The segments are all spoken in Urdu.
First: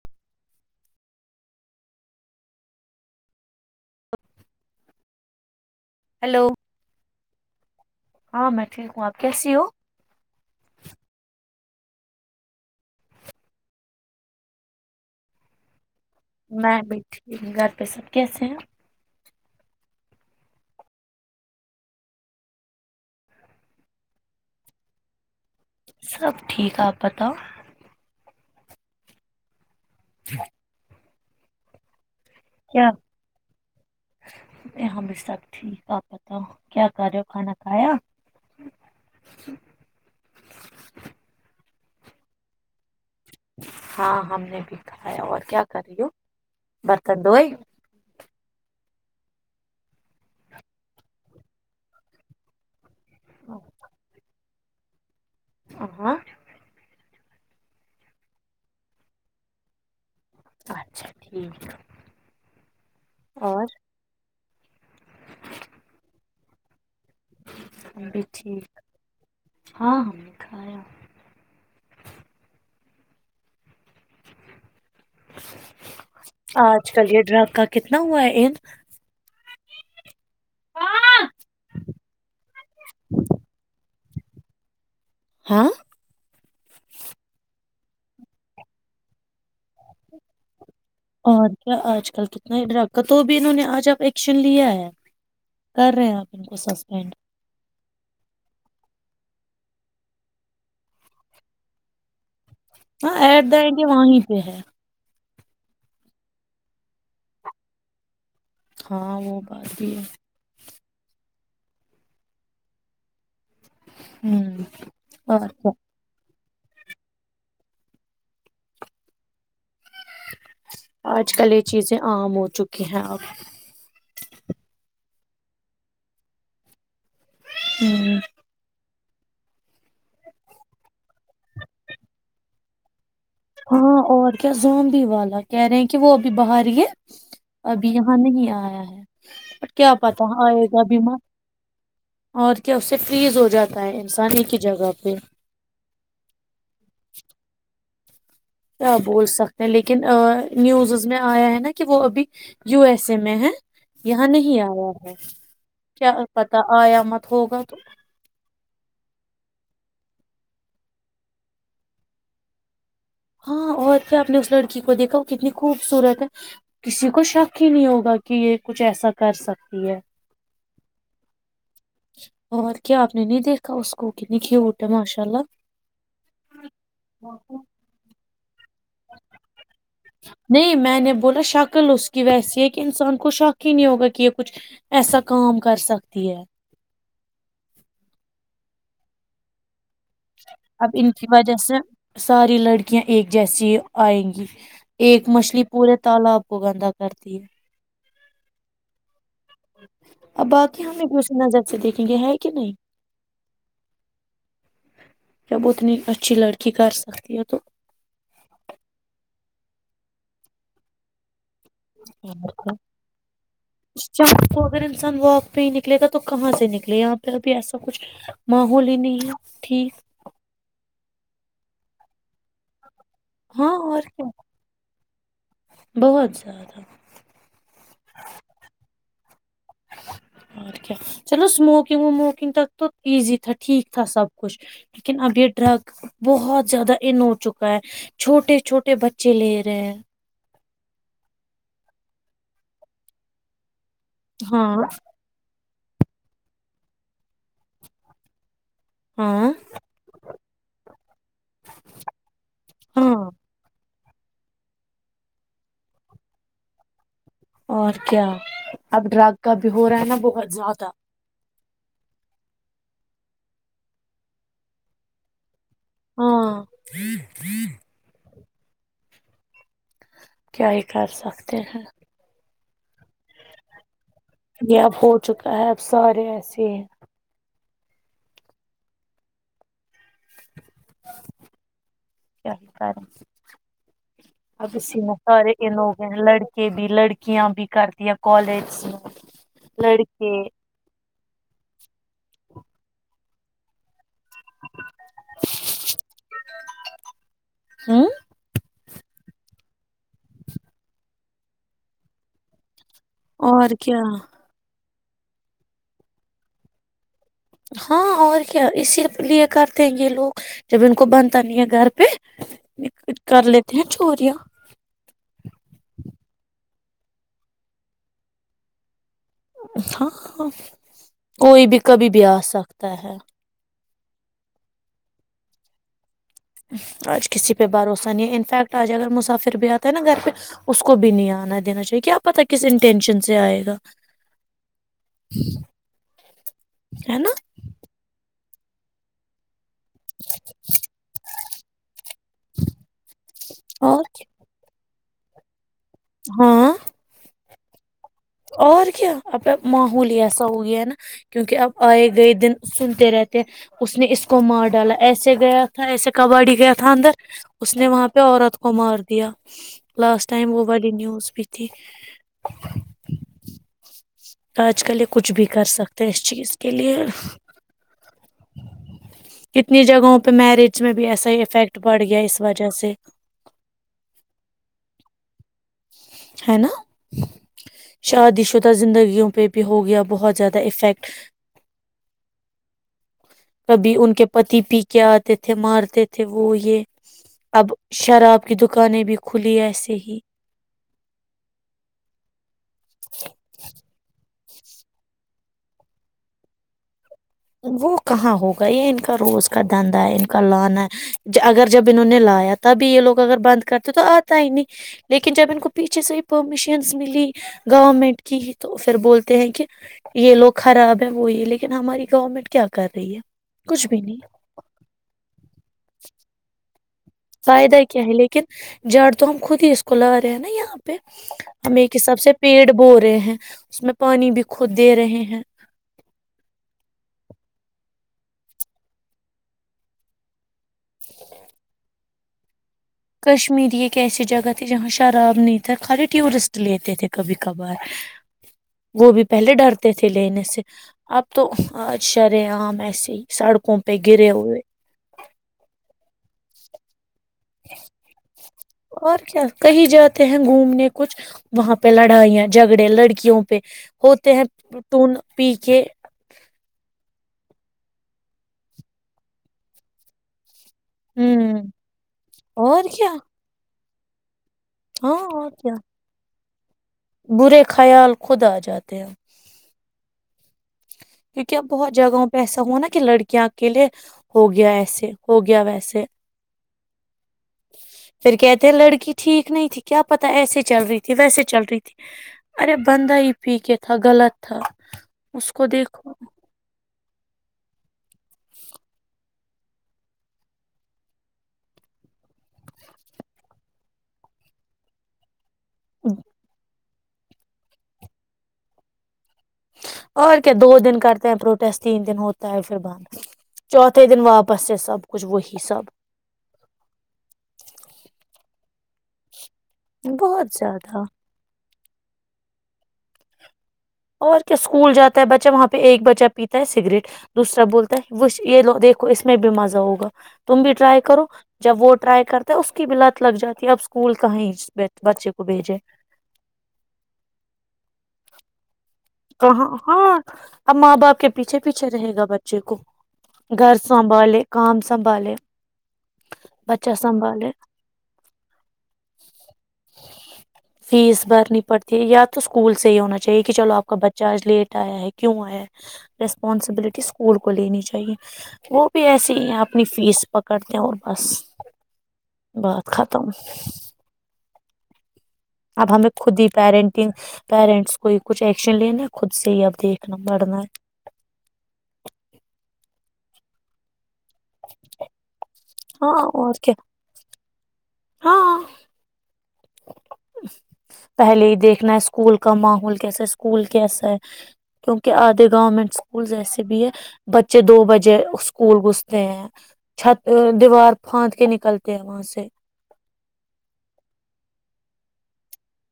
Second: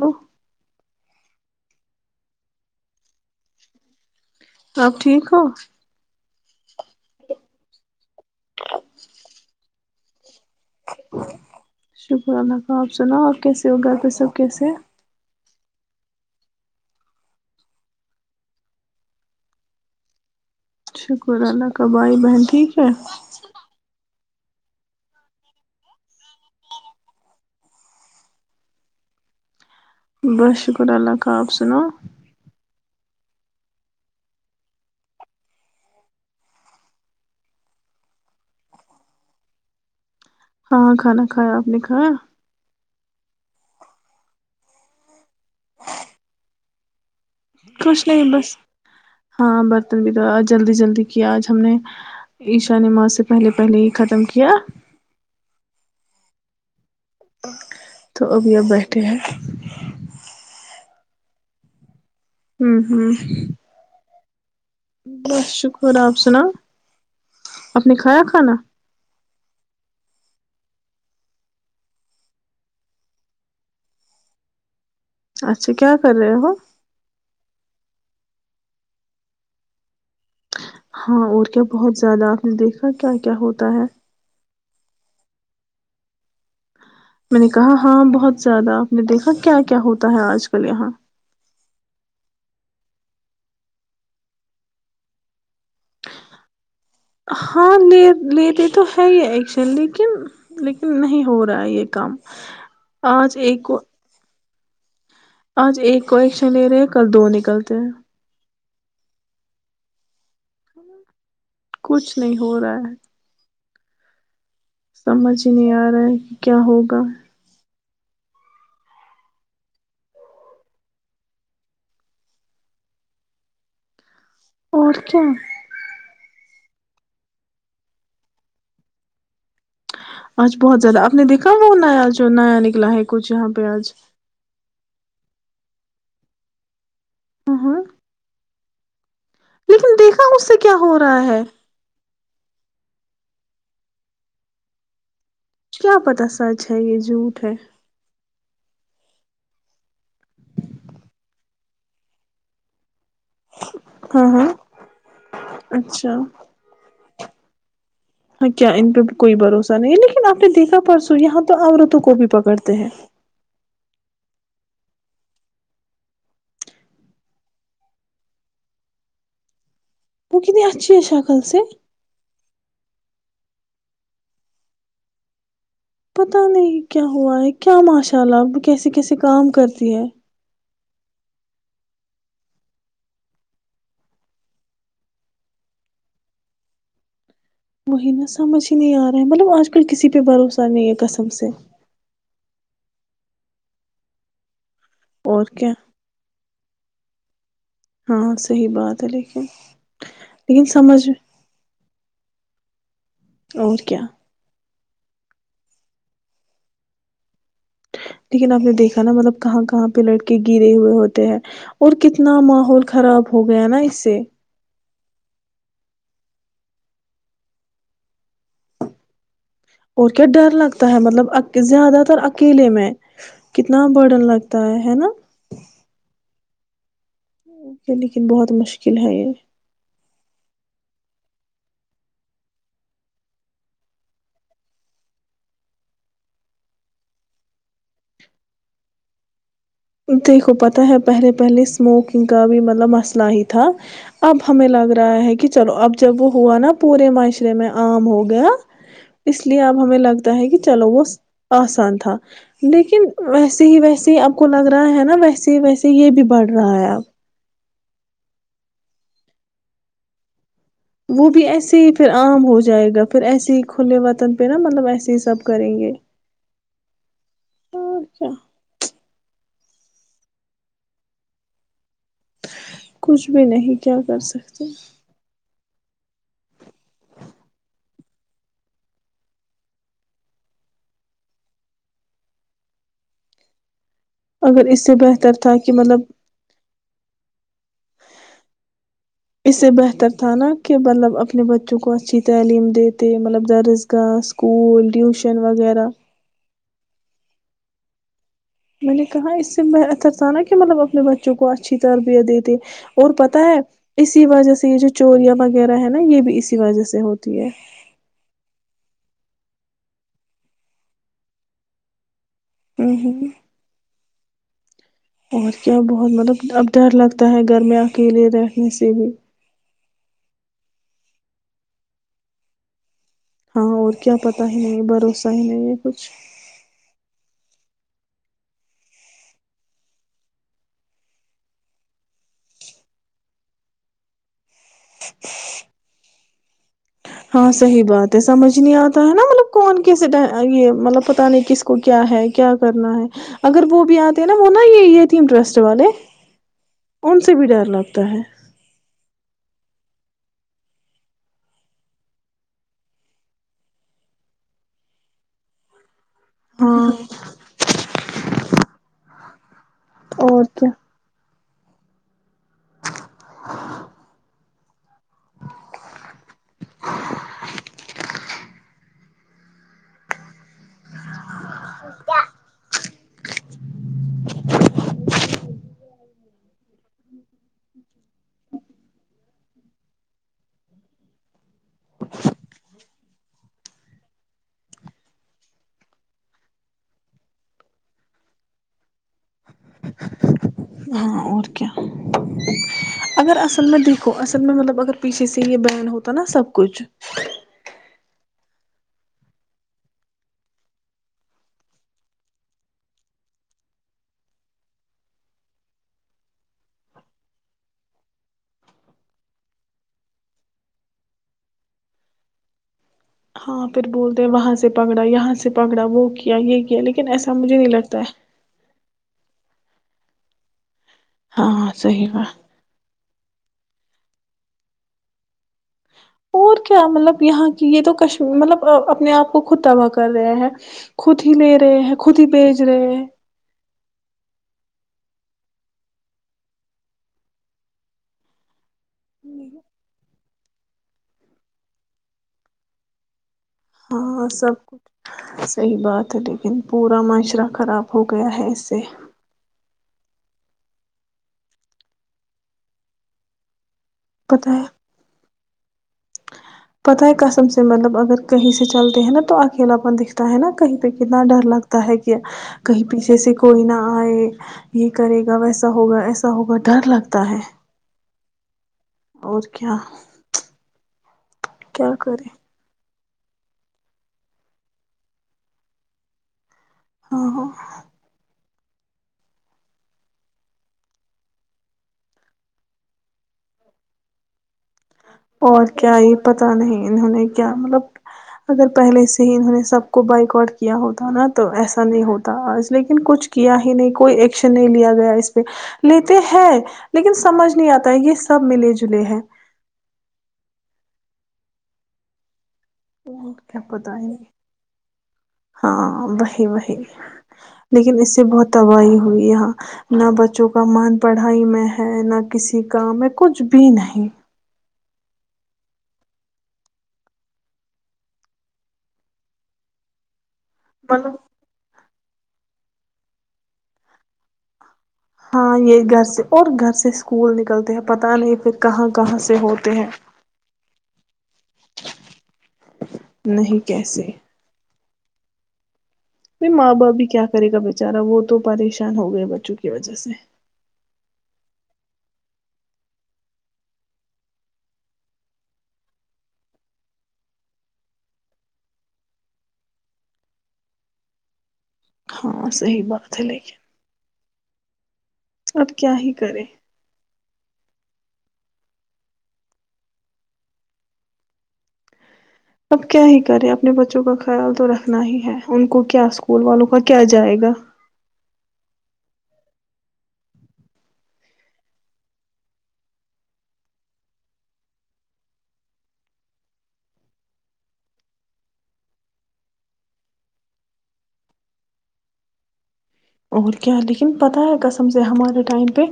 ہو آپ ٹھیک ہو ہلو ہاں میں ٹھیک ہوں آپ کیسی ہو شکر اللہ کا آپ سنا آپ کیسے ہو گھر پہ سب کیسے ہیں میں بھی ٹھیک ہ گھر پہ سب کیسے ہیں شکر اللہ کا بھائی بہن ٹھیک ہے سب ٹھیک آپ بتاؤ بس شکر اللہ ت کہ آپ سے نا کیا یہاں بھی سب ٹھیک آپ پتاؤ کیا کر رہے ہو کھانا کھایا ہاںاں کھانا کھایا آپ نے کھایا ہاں ہم نے بھی کھایا اور کیا کر رہی ہو ب خوش نہیں بس ہاں برتن بھی تو آ جلدی جلدی کیا آج ہم نے عشا نے م سے پہلے پہلے ہی ختم کیا آ ہ تو ابھی اب بیٹھے ہیں اچھا ٹھیک ہے ہوں ہوں بس شکر آپ سنا آپ نے ہم بھی کھایا کھانا ٹھیک ہاں ہم نے کھایا اچھا کیا کر رہے ہو ڈر کا کتنا ہوا ہے ان ہاں اور کیا بہت زیادہ آپ نے دیکھا کیا کیا ہوتا ہے ہاں [unintelligible] میں نے کہا ہاں بہت زیادہ آپ نے دیکھا کیا کیا ہوتا ہے آج کل یہاں اور کیا آج کل کتنا ڈرگ تو بھی انہوں نے آج آپ ایکشن لیا ہے کر رہے ہیں آپ ان کو سس ہاں لیتے تو ہے یہ ایکشن لیکن لیکن نہیں ہو رہا یہ کم ہاں ایٹ دا اینڈ یہ وہیں پہ ہے آج ایک کو ایکشن لے رہے ہیں کل دو نکلتے ہیں ہاں وہ بات بھی ہے کچھ نہیں ہو رہا ہے ہوں سمجھ اور ہی کیا نہیں آ رہا ہے کیا ہوگا آج کل یہ چیزیں عام ہو چکی ہیں اب اور کیا ہوں [inaudible] آچج بہت زیادہ آپ نے دیکھا وہ نیا جو نیا نکلا ہے کچھ یہاں پہ آج ہاں اور کیا زونی والا کہہ رہے ہیں کہ وہ ا بھی بہار یہ ہاں ہاں ابھی یہاں نہیں آ رہا ہوں ہ کیا لیکن دیکھا پتا اس سے آئے کیا گا ہو بیمار رہا ہے اور کیا اس پ فریز ہو جاتا ہے انسانی کی جگہ پہ کیا پت سچ ہے یہ جھوٹ ہے کیا بول سکتے ہیں لیکن نیوزز میں آیا ہے نا کہ وہ ابھی یو ایس ے میں ہے ہاں یہاں ہاں نہیں آیا ہے کیا اچھا پتا آیا مت ہوگا تو ہاں کیا ان پہ کوئی بھروسہ نہیں ہے لیکن آپ نے دیکھا پرسوں یہاں تو عورتوں کو بھی پکڑتے ہیں ہاں اور پ آپ نے اس لڑکی کو دیکھا وہ کتنی خوبصورت ہے کسی کو شک ہی نہیں ہوگا کہ یہ کچھ ایسا کر سکتی ہے وہک نہیں جچے سا کال سے اور کیا آپ نے نہیں دیکھا اس کو کتنی کیھیوٹ ہے ماشاء اللہ پتا نہیں کیا ہوا ہے کیا ماشرلہ چلاب کیسے کیسے کام کرتی ہے نہیں میں میں نے بولا شکل اس کی ویسی ہے کہ انسان کو شک ہی نہیں ہوگا کہ یہ کچھ ایسا کام کر سکتی ہے وہی نا سمج ہی نہیں آ رہا ہے مطلب آج کل بالکل کسی پہ بھروسہ نہیں اب ہے ان کی کسم سے وجہ ساری لڑکیاں ایک جیسی آئیں گی ایک اور مچھلی کیا پورے تالاب کو گندا کرتی ہے ہاں صحیح بات ہے لیک ا باقی ہم نے بھی اس ن جب سے دیکھھی پکے ہے کہ نہیں اور کیا جب اتنی اچھی لڑکی کر سکتی ہے تو لیکن آپ نے دیکھا نا مطلب کہاں کہاں پہ لڑکے گرے ہوئے ہوتے ہیں اور کتنا ماحول خراب ہو گیا نا اس سے شام کو اگر انسان وااک پہ ہی نکلے گا تو کہاں سے نکلے یہاں پہ ابھی ایسا کچھ ماحول ہی نہیں ہے ٹھیک اور کیا ڈر لگتا ہے مطلب زیادہ تر اکیلے میں ہاں کتنا اور کیا برڈن لگتا ہے ہے نا بہت زیادہ لیکن بہت مشکل ہے یہ اور کیا چلو اسموکنگ وموکنگ تک تو ایزی تھا ٹھیک تھا سب کچھ لیکن اب یہ ڈرگ بہت زیادہ ان ہو چکا ہے چھوٹے چھوٹے بچے لے رہے ہیں دیکھو پت تا ہے پہلے پہلے اسموکنگ کا بھی مطلب مسئلہ ہی تھا اب ہمیں ہاں لگ رہا ہے کہ چلو اب جب وہ ہوا نا پورے معاشرے میں عام ہو گیا اس ہاں لیے اب ہمیں لگتا ہے کہ چلو وہ آسان تھا لیکن ہاں ویسے ہی ویسے [unintelligible] کو لگ رہا ہے نا ویسے ہی ویسے یہ بھی بڑھ رہا ہے اب اور کیا اب ڈرگ کا بھی ہو رہا ہے نا بہت زیادہ وہ بھی ایسا ایسے ہی پھر عام ہو جائے گا پھر ایسے ہی کھلے وطن پہ نا مطلب ایسے ہی سب کریں گے ہاں اچھا کیا ہی کر سکتے ہیں کچھ بھی نہیں کیا کر سکتے یہ اب ہو چکا ہے اب سارے ایسے ہیں کیا [unintelligible] اگر اب اس سے اسی میں بہتر سارے تھا کہ مطلب لوگ ہیں لڑکے بھی لڑکیاں بھی کر دیا کالج اس سے میں بہتر تھا لڑکے نا کہ مطلب اپنے بچوں کو اچھی تعلیم دیتے مطلب درسگاہ اسکول ٹیوشن وغیرہ ہوں [unintelligible] میں نے کہا اس سے بہتر تھا نا کہ مطلب اپنے بچوں کو اچھی تربیت دیتے اور پتا ہے اور کیا اسی وجہ سے یہ جو چوریاں وغیرہ ہے نا یہ بھی اسی وجہ سے ہوتی ہے ہاں اور کیا اسی لیے کرتے ہیں یہ لوگ جب ان کو بنتا نہیں ہے گھر پہ ہ ک ہ کر لیتے ہیں چوریاں اور کیا بہت مطلب اب ڈر لگتا ہے گھر میں اکیلے رہنے سے بھی ہاں کوئی بھی کبھی بھی آ سکتا ہے اں اور کیا پتا ہی نہیں بھروسہ ہی نہیں ہے کچھ آج کسی پہ بھروسہ نہیں ہے انفیکٹ آج اگر مسافر بھی آتا ہے نا گھر پہ اس کو بھی نہیں آنا دینا چاہیے کہ آپ پتہ کس انٹینشن سے آئے گا [inaudible] ہے نا ہاں صحی بات ہے سمجھ نہیں آتا ہے نا مطلب کون کیس یہ مطلب پتا نہیں کس کو کیا ہے کیا کرنا ہے اگر وہ بھی اور آتے ہیں نا وہ نا یہ یہ ٹرسٹ والے ہاں کون سے بھی ڈر مطلب اور کیا اپ ول ہی ایسا ہو گیا نا کیونکہ اب آئے گئے دن سنتے رہتے ہیں اس نے اس کو مار ڈالا ایسے گیا تھا ایسے کباڈی گیا ہاں تھا اندر اس نے وہاں پہ پ عورت کو مار دیا لاسٹ اور ائم گ وہ کیا بڑی نیوز پچ ٹھیک [inaudible] آج کل یہ کچھ بھی کر سکتے ہیں اس چیز کے لیے کتنی جگہوں پہ میرج میں بھی ایسا ہی افیکٹ پڑ گیا اس وجہ سے ہے نا شادی شدہ زندگیوں پہ بھی ہو گیا بہت زیادہ افیکٹ کبھی ان کے پتی پی کے آتے تھے مارتے تھے وہ یہ اب شراب کی دکانیں بھی کھلی ایسے ہی ہاں اور کیا اگر اصل میں دیکھو اصل مطلب اگر پیچھے سے یہ بین ہوتا نا سب کچھ وہ کہاں ہوگا یہ ان کا روز کا دھندا ہے ان کا لان ہے اگر جب انہوں نے لایا تبھی یہ لوگ اگر بند کرتے تو آتا ہی نہیں لیکن جب ان کو پیچھے سے ہی پرمیشنس ملی گورنمنٹ کی تو پھر بولتے ہیں کہ یہ لوگ خراب ہے وہ یہ لیکن ہماری گورنمنٹ کیا کر رہی ہے ہاں کچھ پھر بھی نہیں بولتے ہیں وہاں سے پکڑا یہاں سے پکڑا وہ کیا یہ کیا لیکن ایسا مجھے نہیں فائدہ لگتا کیا ہے لیکن جڑ تو ہم خود ہی اس کو لا رہے ہیں نا یہاں پہ ہاں ہم ایک صحیح بات حساب سے پیڑ بو رہے ہیں اس میں پانی بھی خود دے رہے ہیں اور کیا مطلب یہاں کی یہ تو کشیر مطلب اپنے آپ کو خود تباہ کر رہے ہیں خود ہی لے رہے ہیں کتی پی کشمیری ایسی جگہ تھی جہاں شراب نہیں تھا خالی ٹورسٹ لیتے تھے کبھی کبھار وہ بھی پہلے ڈرتے تھے لینے سے اب تو آج شرے عام ایسے ہی سڑکوں پہ ہاں گرے سب ہوئے کچھ صحیح بات ہے د پورا مشہورہ طرح خراب ہو گیا ہے اس سے اور کیا کہیں جاتے ہیں گھومنے کچھ وہاں پہ لڑائیاں جھگڑے لڑکیوں پہ ہوتے پت ہے ہیںٹون پی کے پت ہے کسم سے مطلب اگر کہیں سے چلتے ہیں نا تو اکیلاپن دکھتا ہے نا کہیں کتنا ڈر ہوں لگتا ہے کیا کہیں اور کیا پیچھے سے کوئی نہ اور یہ ہاں کرے گا اور ویسا کیا ہوگا ایسا ہوگا ڈر لگتا ہے برے خیال خود آ جاتے ہیں اور کیا کیونکہ اب کیا بہت جگہوں کرے پہ ایسا ہوا نا کہ لڑکیاں کے لیے ہو گیا ایسے ہو گیا ویسے ہاں ہاں پھر کیا لڑکی ٹھیک نہیں تھی کیا پتا ایسے چل رہی تھی ویسے چل رہی تھی ارے بندہ ہی پی کے تھا غلط تھا اس اور کو کیا دیکھو یہ پتا نہیں انہوں نے کیا مطلب اگر پہلے سے ہی انہوں نے سب کو بائک آٹ کیا ہوتا نا تو ایسا نہیں ہوتا لیکن کچھ کیا ہی نہیں کوئی ایکشن نہیں لیا گیا اس لیتے ہیں لیکن سمجھ نہیں آتا ہے یہ سب ملے جلے ہیں اور کیا دو دن کرتے ہیں پروٹیسٹ تین دن ہوتے کیا پتا ہے واپس سے سب کچھ وہی سب ہاں وہی وہی لیکن اس سے بہت تباہی ہوئی یہاں نہ بہت بچوں کا مان زیادہ پڑھائی میں ہے نہ کسی کام ہے کچھ بھی نہیں اور کیا اسکول جاتا تا بچہ وہاں پہ ایک بچہ پیتا ہے سگریٹ دوسرا بولتا ہے یہ لو دیکھو اس میں بھی مزہ ہوگا تم بھی ٹائی مطلب کرو جب وہٹ رائی کرتا ہے اس کی بلات لگ جاتی ہے اب اسکول کہیں بچے کو ہاں بھیجے یہ گھر سے اور گھر سے اسکول نکلتے ہیں پت نہیں پھر کہاں کہاں سے ا ہوتے ہیں ہاں [unintelligible] ا ماں باپ کے پیچھے پیچھے رہے گا بچے کو نہیں گھر کیسے سنبھالے کام سنبالے ب ماں باپ بھی کیا کرے گا بےچارا وہ تو پریشان ہو گئے بچوں کی وجہ سے فیس بھرنی پڑتی ہے یا تو اسکول سے ہی ہونا چاہیے کہ چلو آپ کا بچہ آج لیٹ آیا ہے کیوں آیا ہے ریسپانسبلٹی اسکول کو لینی چاہیے وہ بھی ایسی ہی ہیں اپنی فیس پکڑتے ہیں اور بس ہاں صحی بات ہے لیکن اب ہمیں خود ہی پیرنٹنگ پیرنٹس کوئی کچھ ایکشن لینا خود سے ہی اب دیکھنا پڑنا ہے [unintelligible] اب کیا ہی کریں اپنے بچوں کا خیال تو رکھنا ہی ہے [unintelligible] ان کو کیا ہاں اسکول اور والوں کا کیا جائے گا ہاں [unintelligible] پہلے ہی دیکھنا ہے اسکول کا ماحول کیسا ہے اسکول کیسا ہے کیونکہ آدھے گورنمنٹ اسکول ایسے بھی ہے بچے دو بجے اسکول گھستے ہیں چھت دیوار پاند کے نکلتے ہیں وہاں سے [unintelligible] اور کیا لیکن پتا ہے کسم سے ہمارے ٹائم [unintelligible] پہ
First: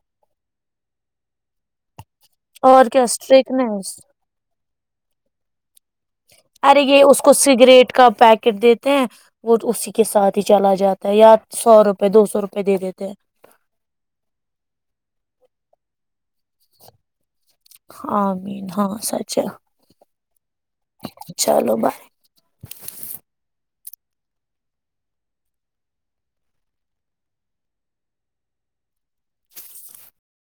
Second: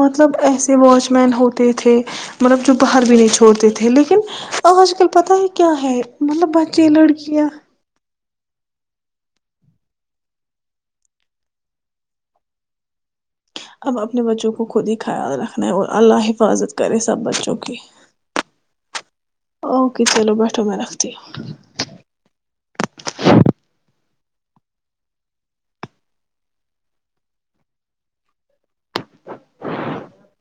مطلب ایس [unintelligible] واچ مین ہوتے تھے [unintelligible] مطلب جو اور کیا باہر بھی نہیں چھوڑتے تھے اسٹریکنس لیکن آج کل [unintelligible] پتہ ہے [unintelligible] مطلب ارے بچے یہ اس کو لڑکیاں سگریٹ کا پیک [unintelligible] ٹ دیتے ہیں وہ اسی کے ساتھ ہی چلا جاتا ہے یا سو روپے دو سو روپئے دے دیتے ہیں [unintelligible] اب اپنے بچوں کو خود ہی خیال رکھنا ہے اور اللہ حفاظت کرے سب بچوں کو [unintelligible] ہاں مین ہاں سچا اوکے چلو بیٹھو میں رکھتی ہوں۔ چلو بائے [unintelligible]